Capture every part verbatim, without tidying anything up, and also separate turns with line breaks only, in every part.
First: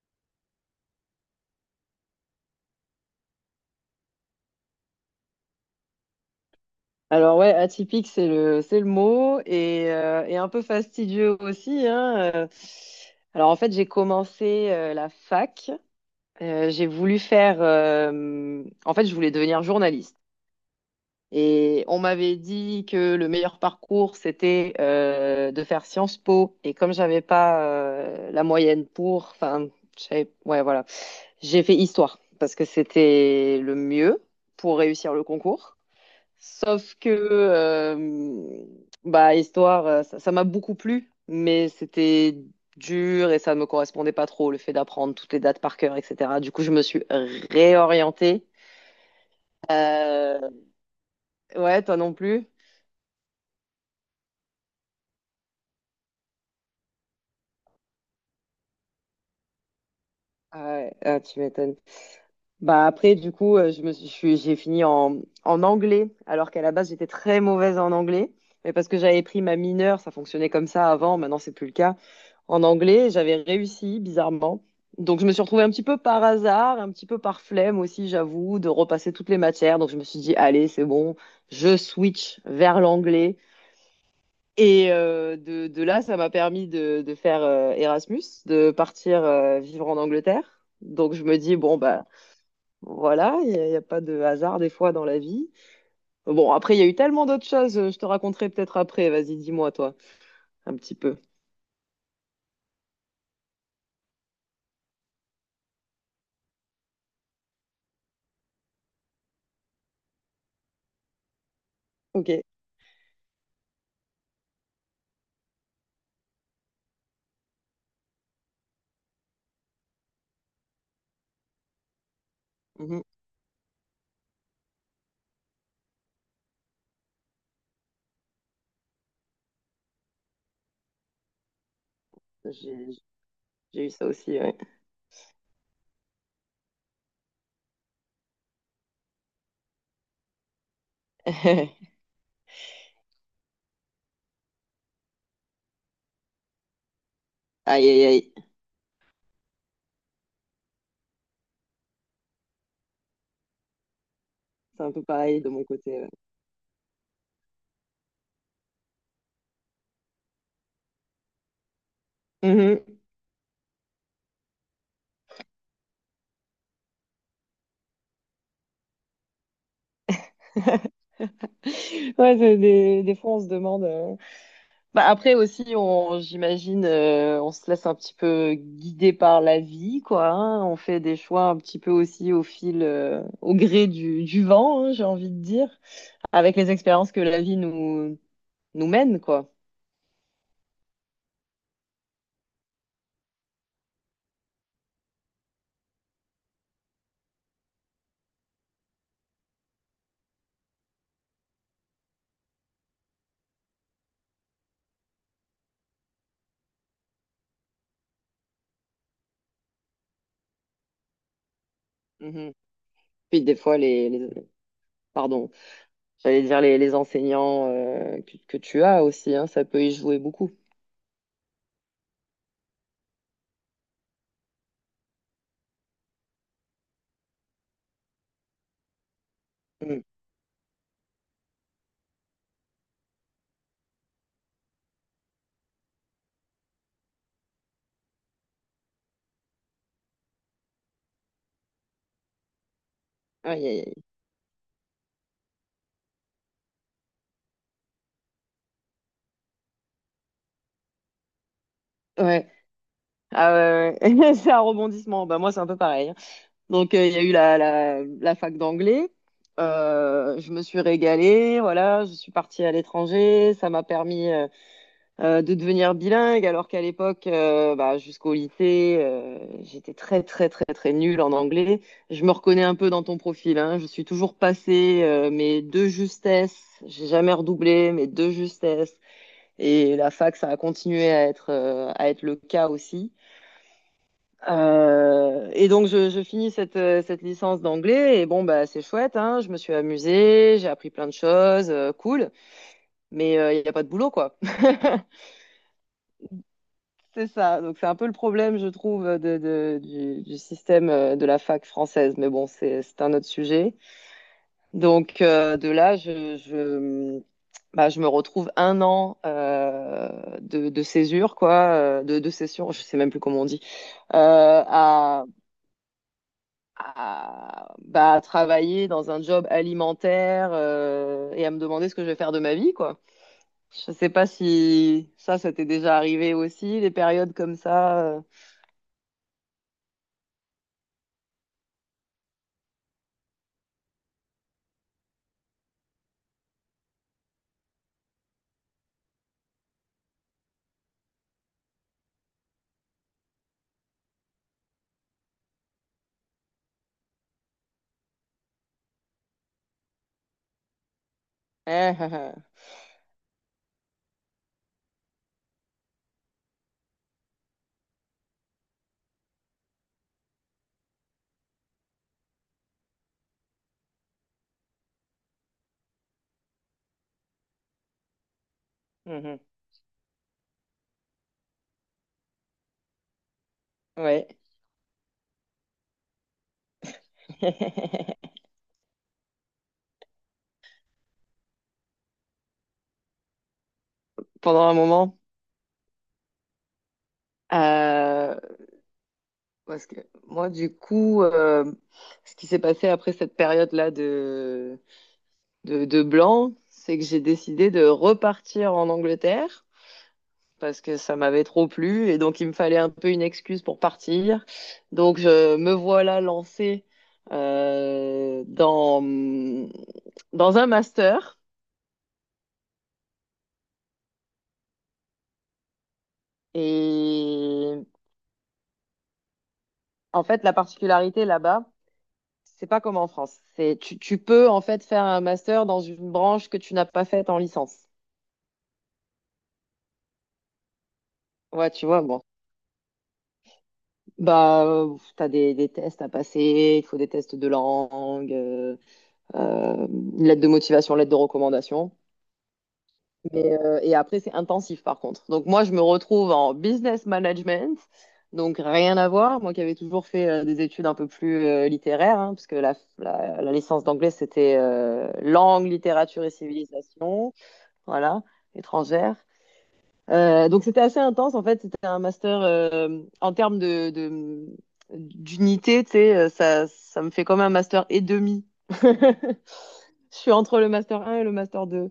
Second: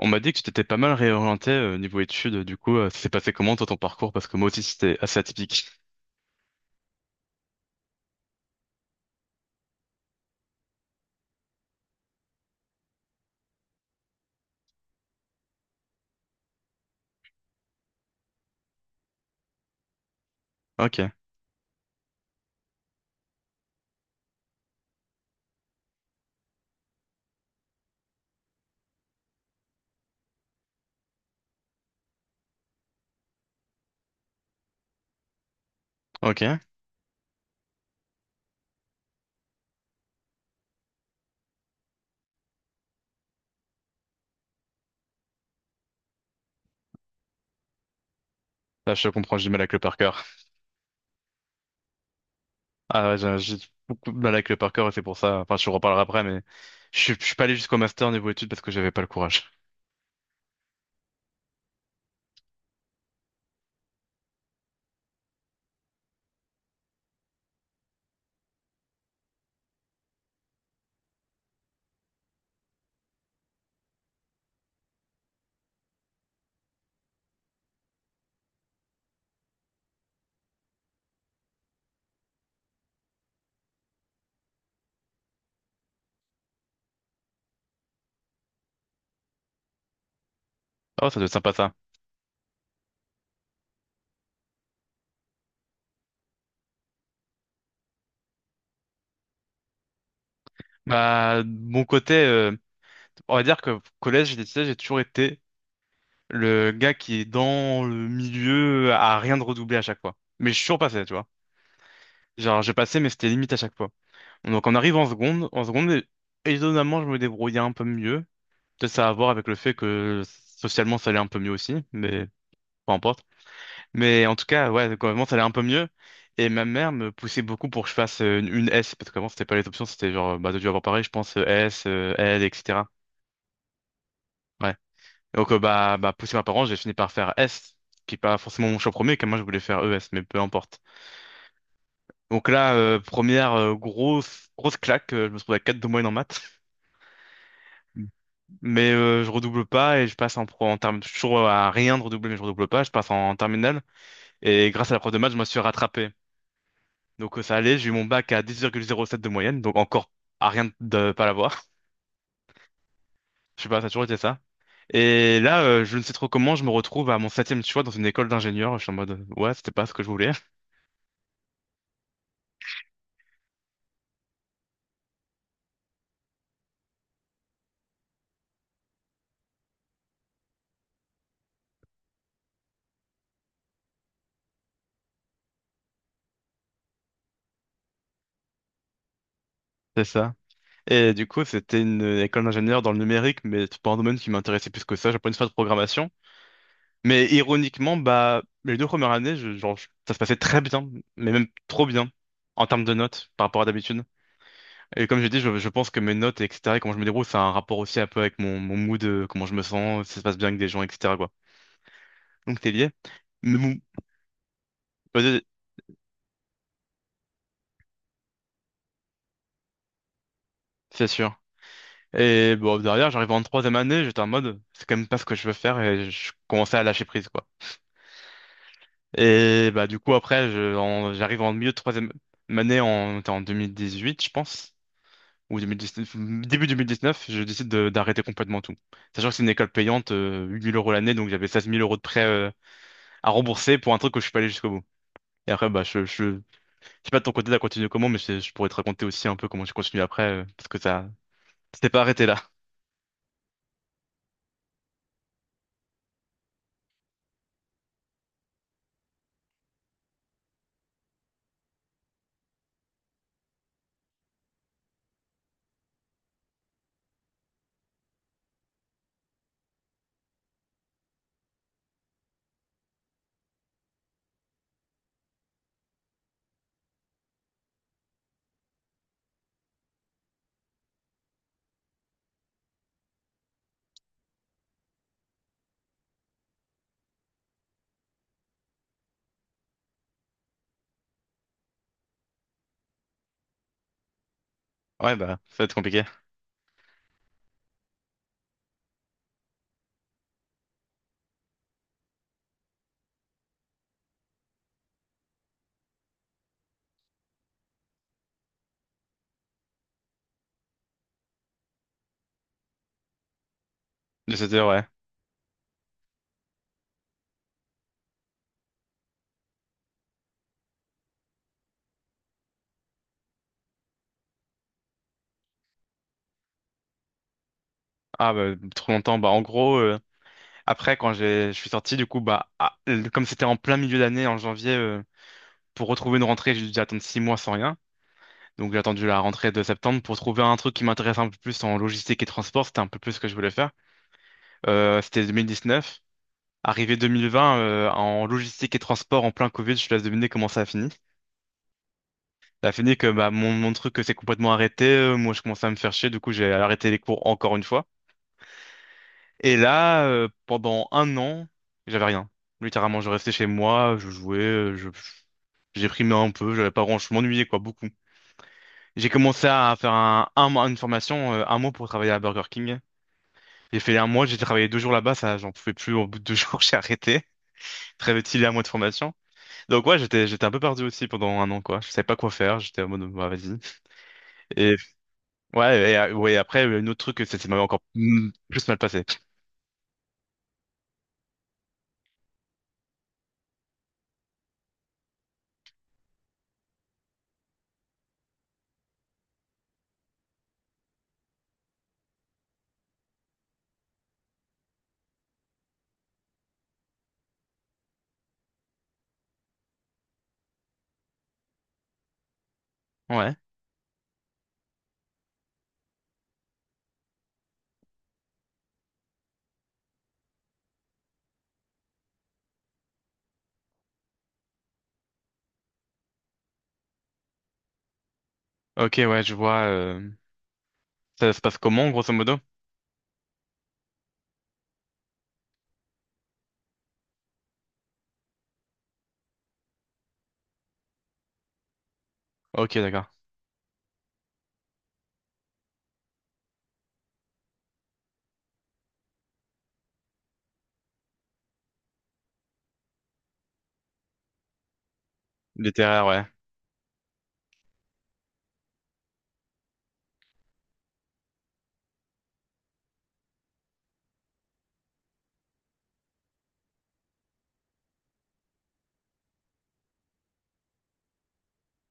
On m'a dit que tu t'étais pas mal réorienté euh, niveau études, du coup, euh, ça s'est passé comment toi ton parcours? Parce que moi aussi c'était assez atypique.
Alors ouais, atypique, c'est le, c'est le mot et, euh, et un peu fastidieux aussi, hein. euh. Alors en fait, j'ai commencé euh, la fac. Euh, j'ai voulu faire... euh, en fait, je voulais devenir journaliste.
Ok,
Et on m'avait dit que le meilleur parcours, c'était euh, de faire Sciences Po. Et comme j'avais pas euh, la moyenne pour... Enfin, je savais- ouais, voilà. J'ai fait histoire parce que c'était le mieux pour réussir le concours.
ok.
Sauf que, euh, bah, histoire, euh, ça ça m'a beaucoup plu, mais c'était dur et ça ne me correspondait pas trop, le fait d'apprendre toutes les dates par cœur, et cetera. Du coup, je me suis réorientée.
Là je comprends, j'ai du mal avec le par cœur.
Euh, ouais, toi non plus.
Ah ouais, j'ai j'ai beaucoup de mal avec le par cœur et c'est pour ça, enfin je vous reparlerai après, mais je suis je suis pas allé jusqu'au master niveau études parce que j'avais pas le courage.
Ah ouais, ah, tu m'étonnes. Bah après, du coup, euh, je me suis, je suis- j'ai fini en, en anglais, alors qu'à la base, j'étais très mauvaise en anglais. Mais parce que j'avais pris ma mineure, ça fonctionnait comme ça avant, maintenant, c'est plus le cas. En anglais, j'avais réussi, bizarrement. Donc, je me suis retrouvée un petit peu par hasard, un petit peu par flemme aussi, j'avoue, de repasser toutes les matières. Donc, je me suis dit, allez, c'est bon, je switch vers l'anglais. Et euh, de, de là, ça m'a permis de, de faire euh, Erasmus, de partir euh, vivre en Angleterre.
Oh,
Donc,
ça
je
doit être
me
sympa
dis,
ça.
bon, bah. Voilà, il n'y a, y a pas de hasard des fois dans la vie. Bon, après, il y a eu tellement d'autres choses, euh, je te raconterai peut-être après. Vas-y, dis-moi, toi, un petit peu.
Bah, de mon côté, euh, On va dire que collège et lycée, j'ai toujours été le gars qui est dans le milieu à rien de redoubler à chaque fois. Mais je suis toujours passé, tu vois.
Ok.
Genre, j'ai passé, mais c'était limite à chaque fois. Donc, on arrive en seconde. En seconde, étonnamment, je me débrouillais un peu mieux. Peut-être ça a à voir avec le fait que socialement, ça allait un peu mieux aussi, mais peu
Mhm.
importe. Mais en tout cas, ouais, quand même, ça allait un peu mieux. Et ma mère me poussait beaucoup pour que je fasse euh, une, une S, parce qu'avant, c'était pas les options, c'était genre, bah, t'as dû avoir pareil, je pense, euh, S, euh, L,
J'ai
et cetera.
j'ai eu ça aussi, ouais.
Donc, euh, bah, bah, poussé par mes parents, j'ai fini par faire S, qui est pas forcément mon choix premier, car moi, je voulais faire E S, mais peu importe. Donc là, euh, première euh, grosse, grosse claque, euh, je me retrouve à quatre de moyenne en maths.
Aïe, aïe, aïe.
Mais euh, je redouble pas et je passe en, pro- en terme, toujours à rien de redoubler, mais je redouble pas, je passe en, en, terminale. Et
C'est
grâce
un
à la
peu
prof de maths, je
pareil
me
de
suis
mon côté. Ouais.
rattrapé. Donc euh, ça allait, j'ai eu mon bac à dix virgule zéro sept de moyenne, donc encore à rien de pas l'avoir.
Mhm.
Je sais pas, ça a toujours été ça. Et là, euh, je ne sais trop comment, je me retrouve à mon septième choix dans une école d'ingénieur. Je suis en mode, ouais, c'était pas ce que je voulais.
Ouais, c'est des, des fois, on se demande. euh. Bah, après aussi, on, j'imagine, euh, on se laisse un petit peu guider par la vie, quoi. Hein. On fait des choix un petit peu aussi au fil, euh, au gré du, du vent, hein, j'ai envie de dire. Avec les expériences que la vie nous, nous mène, quoi.
C'est ça. Et du coup, c'était une école d'ingénieur dans le numérique, mais c'est pas un domaine qui m'intéressait plus que ça. J'apprenais une faire de programmation. Mais ironiquement, bah, les deux premières années, je- genre, je- ça se passait très bien, mais même trop bien, en termes de notes, par rapport à d'habitude. Et comme j'ai dit, je, je pense que mes notes, et cetera, et comment je me débrouille, ça a un rapport aussi un peu avec mon, mon mood, euh, comment je me sens, si ça se passe bien avec des gens, et cetera, quoi.
Mhm.
Donc, c'est lié.
Puis des
Mais
fois,
bon,
les, les-
vas-y,
pardon, j'allais dire les, les enseignants euh, que, que tu as aussi, hein, ça peut y jouer beaucoup.
c'est sûr. Et bon, derrière, j'arrive en troisième année, j'étais en mode, c'est quand même pas ce que je veux faire, et je commençais à lâcher prise, quoi. Et bah du
Mhm.
coup après je, en- j'arrive en milieu de troisième année en, en deux mille dix-huit je pense ou deux mille dix-neuf, début deux mille dix-neuf je décide de- d'arrêter complètement tout. Sachant que c'est une école payante euh, huit mille euros l'année donc j'avais seize mille euros de prêt euh, à
Aïe,
rembourser
aïe,
pour un truc que je suis pas allé jusqu'au bout. Et après bah je, je, je sais pas de ton côté t'as continué comment mais je, je pourrais te raconter aussi un peu comment j'ai continué après euh, parce que ça c'était pas arrêté
aïe.
là.
Ouais. Ah ouais, ouais. C'est un rebondissement. Bah, moi, c'est un peu pareil. Hein. Donc, euh, il y a eu la, la, la fac d'anglais. Euh, je me suis régalée, voilà, je suis partie à l'étranger, ça m'a permis euh, euh, de devenir bilingue, alors qu'à l'époque, euh, bah, jusqu'au lycée, euh, j'étais très, très, très, très nulle en anglais. Je me reconnais un peu dans ton profil, hein. Je suis toujours passée, euh, mais de justesse. J'ai jamais redoublé, mais de justesse. Et la fac, ça a continué à être, euh, à être le cas aussi. Euh, et donc je, je finis cette, euh, cette licence d'anglais et bon bah c'est chouette hein, je me suis amusée, j'ai appris plein de choses, euh, cool, mais il n'y a pas de boulot quoi.
Ouais bah ça va être compliqué.
C'est ça. Donc, c'est un peu le problème, je trouve, de, de- du, du système euh, de la fac française. Mais bon, c'est, c'est un autre sujet. Donc, euh, de là, je, je, bah, je me retrouve un an euh, de, de césure, quoi, euh, de, de césure, je sais même plus comment on dit, euh,
De cette heure ouais.
à, à, bah, à travailler dans un job alimentaire euh, et à me demander ce que je vais faire de ma vie, quoi. Je sais pas si ça, ça t'est déjà arrivé aussi, des périodes comme ça.
Ah bah trop longtemps bah en gros euh, Après, quand j'ai, je suis sorti, du coup, bah, ah, le- comme c'était en plein milieu d'année, en janvier, euh, pour retrouver une rentrée, j'ai dû attendre six mois sans rien. Donc, j'ai attendu la rentrée de septembre pour trouver un truc qui m'intéresse un peu plus en logistique et transport. C'était un peu plus ce que je voulais faire. Euh, c'était deux mille dix-neuf. Arrivé deux mille vingt, euh, en logistique et transport, en plein Covid, je te laisse deviner comment ça a fini.
euh.
Ça a fini que bah, mon, mon truc euh, s'est complètement arrêté. Euh, moi, je commençais à me faire chier. Du coup, j'ai arrêté les cours encore une fois. Et là, euh, pendant un an, j'avais rien. Littéralement, je restais chez moi, je jouais, euh, je, J'ai primé un peu, j'avais pas grand, je m'ennuyais quoi, beaucoup. J'ai
Mhm.
commencé à faire un, un mois, une formation, euh, un mois pour travailler à Burger King. J'ai fait un mois,
Ouais.
j'ai travaillé deux jours là-bas, ça, j'en pouvais plus. Au bout de deux jours, j'ai arrêté. Très vite, il y a un mois de formation. Donc ouais, j'étais, j'étais un peu perdu aussi pendant un an quoi. Je savais pas quoi faire, j'étais en mode bah, vas-y.
Pendant un
Et
moment.
ouais, et, euh, ouais, après euh, un autre truc, ça ça m'avait encore mm,
Euh,
plus mal passé.
parce que moi, du coup, euh, ce qui s'est passé après cette période-là de, de, de blanc, c'est que j'ai décidé de repartir en Angleterre parce que ça m'avait trop plu et donc il me fallait un peu une excuse pour partir. Donc je me voilà lancée euh, dans, dans un master
Ouais.
et en fait, la particularité là-bas, c'est pas comme en France. C'est tu, tu peux en fait faire un master dans une branche que tu n'as pas faite en licence.
Ok, ouais, je vois. euh, Ça se passe
Ouais, tu
comment,
vois,
grosso
bon.
modo?
Bah, euh, t'as des, des tests à passer, il faut des tests de langue, euh, euh, une lettre de motivation, lettre de recommandation.
Ok, d'accord.
Mais, euh, et après, c'est intensif par contre. Donc moi, je me retrouve en business management, donc rien à voir. Moi qui avais toujours fait euh, des études un peu plus euh, littéraires, hein, parce que la, la, la licence d'anglais, c'était euh, langue,
Littéraire, ouais.
littérature et civilisation. Voilà, étrangère. Euh, donc c'était assez intense en fait, c'était un master euh, en termes de, de- d'unité, tu sais, euh, ça, ça me fait comme un master et demi. Je suis entre le master un et le master deux.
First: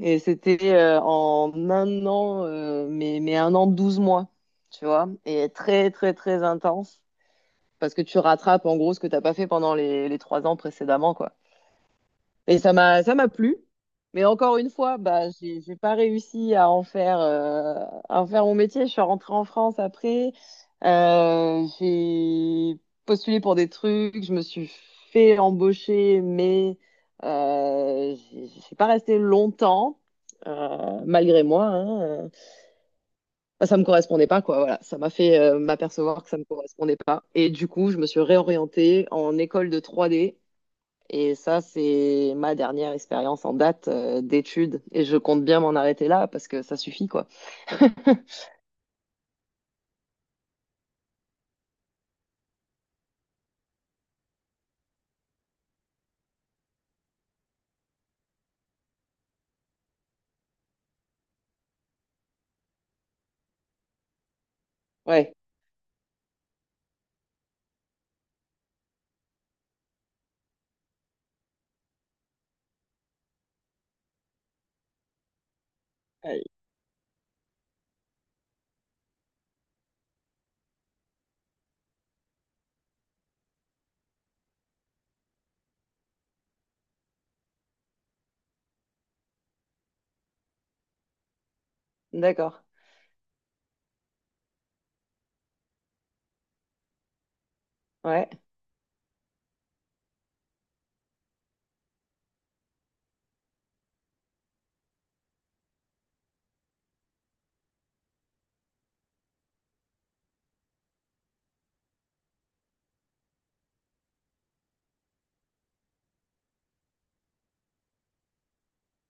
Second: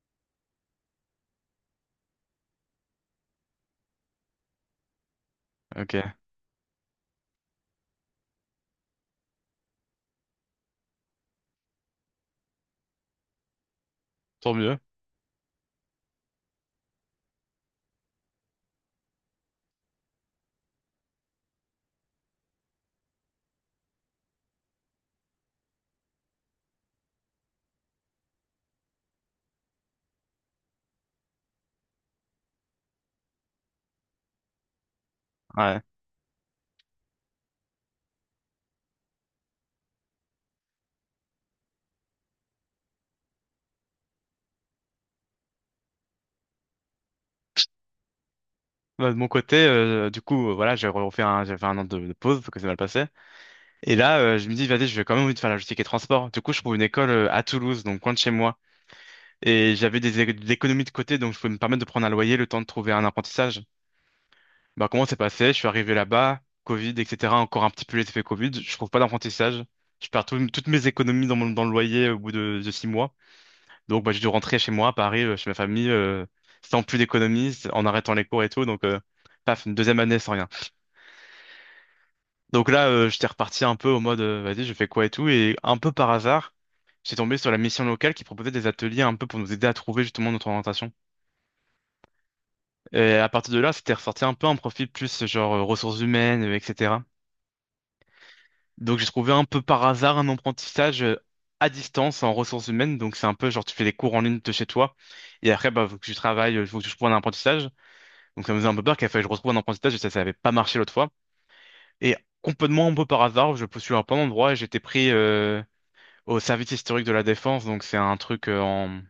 Et c'était euh, en un an, euh, mais, mais un an, douze mois, tu vois, et très très
Ok.
très intense, parce que tu rattrapes en gros ce que t'as pas fait pendant les, les trois ans précédemment, quoi. Et ça m'a ça m'a plu. Mais
Tant
encore une
mieux.
fois, bah, j'ai j'ai pas réussi à en faire euh, à en faire mon métier. Je suis rentrée en France après. Euh, j'ai postulé pour des trucs. Je me suis fait embaucher, mais euh, j'ai j'ai pas resté longtemps. euh, malgré moi, hein, euh. Bah, ça me correspondait pas, quoi. Voilà, ça m'a fait euh,
Ouais.
m'apercevoir que ça me correspondait pas. Et du coup, je me suis réorientée en école de trois D et ça, c'est ma dernière expérience en date euh, d'études. Et je compte bien m'en arrêter là parce que ça suffit, quoi.
Bah, de mon côté, euh, du coup, euh, voilà, j'ai refait un, j'ai fait un an de, de pause parce que c'est mal passé. Et là, euh, je me dis, vas-y, je vais quand même envie de faire la logistique et transport. Du coup, je trouve une école euh, à Toulouse, donc loin de chez moi. Et j'avais des, é- des économies de côté, donc je pouvais me permettre de prendre un loyer le temps de trouver un apprentissage. Bah, comment c'est
Ouais.
passé? Je suis arrivé là-bas, Covid, et cetera. Encore un petit peu les effets Covid. Je trouve pas d'apprentissage. Je perds tout- toutes mes économies dans mon, dans le loyer au bout de, de six mois. Donc, bah, j'ai dû rentrer chez moi, à Paris, euh, chez ma famille, euh,
Ouais.
sans plus d'économies, en arrêtant les cours et tout. Donc, euh, paf, une deuxième année sans rien. Donc là, euh, j'étais reparti un peu au mode, euh, vas-y, je fais quoi et tout. Et un peu par hasard, j'ai tombé sur la mission locale qui proposait des ateliers un peu pour nous aider à trouver justement notre orientation.
D'accord.
Et à partir de là, c'était ressorti un peu un profil plus euh, genre euh, ressources humaines, euh, et cetera.
Ouais.
Donc j'ai trouvé un peu par hasard un apprentissage euh, à distance en ressources humaines. Donc c'est un peu genre tu fais des cours en ligne de chez toi. Et après, bah, faut que je travaille, il faut que je trouve un apprentissage. Donc ça me faisait un peu peur qu'il fallait que je retrouve un apprentissage et ça, ça avait pas marché l'autre fois. Et complètement un peu par hasard, je postule à plein d'endroits et j'étais pris. euh, au service historique de la défense, donc c'est un truc euh, en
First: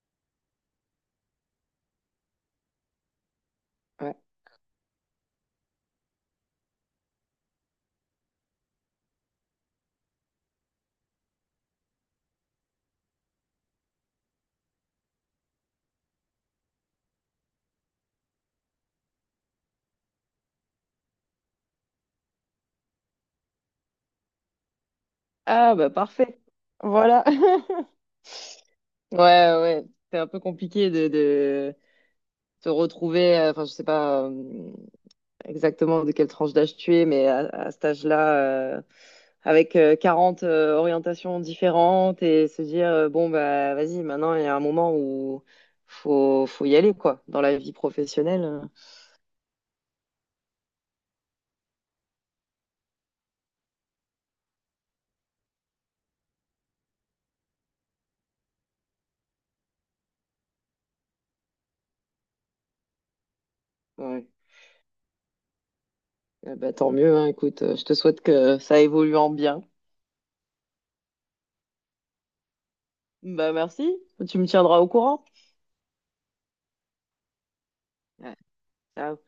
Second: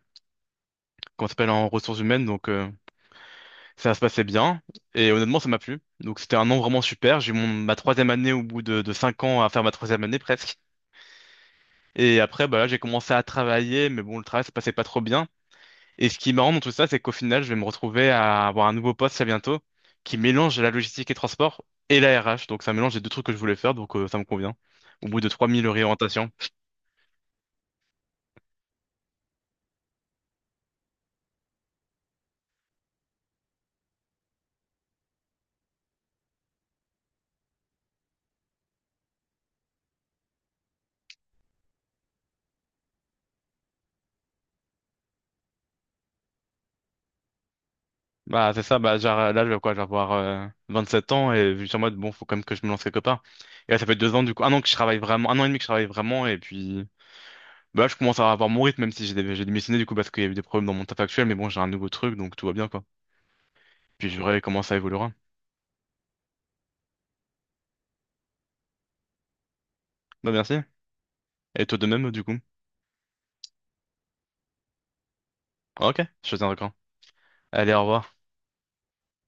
qu'on s'appelle en ressources humaines, donc euh, ça se
Ouais.
passait bien. Et honnêtement, ça m'a plu. Donc c'était un an vraiment super. J'ai eu mon ma troisième année au bout de, de cinq ans à faire ma troisième année presque. Et après, bah là, j'ai commencé à travailler, mais bon, le travail se passait pas trop bien. Et ce qui est marrant dans tout ça, c'est qu'au final, je vais me retrouver à avoir un nouveau poste très bientôt qui mélange la logistique et transport et la R H. Donc ça mélange les deux trucs que je voulais faire, donc euh, ça me convient. Au bout de trois mille
Ah, bah
réorientations.
parfait. Voilà. Ouais, ouais. C'est un peu compliqué de, de se retrouver, euh, enfin, je sais pas, euh, exactement de quelle tranche d'âge tu es, mais à, à cet âge-là, euh, avec euh, quarante euh, orientations différentes et se dire, euh, bon, bah, vas-y, maintenant, il y a un moment où faut, faut y aller, quoi, dans la vie
Bah,
professionnelle.
c'est ça, bah, genre, là, je vais quoi, je vais avoir euh, vingt-sept ans et je suis en mode, bon, faut quand même que je me lance quelque part. Et là, ça fait deux ans, du coup, un an que je travaille vraiment, un an et demi que je travaille vraiment, et puis, bah, là, je commence à avoir mon rythme, même si j'ai dé- j'ai démissionné, du coup, parce qu'il y a eu des problèmes dans mon taf actuel, mais bon, j'ai un nouveau truc, donc tout va bien, quoi. Puis, je
Ouais.
verrai comment ça évoluera.
Eh ben, tant mieux, hein, écoute, euh, je te souhaite que ça évolue en bien.
Bah, merci. Et toi de même, du coup.
Bah, merci, tu me tiendras au courant.
Ok, je te tiens d'accord. Allez, au revoir.
Ouais. Ciao.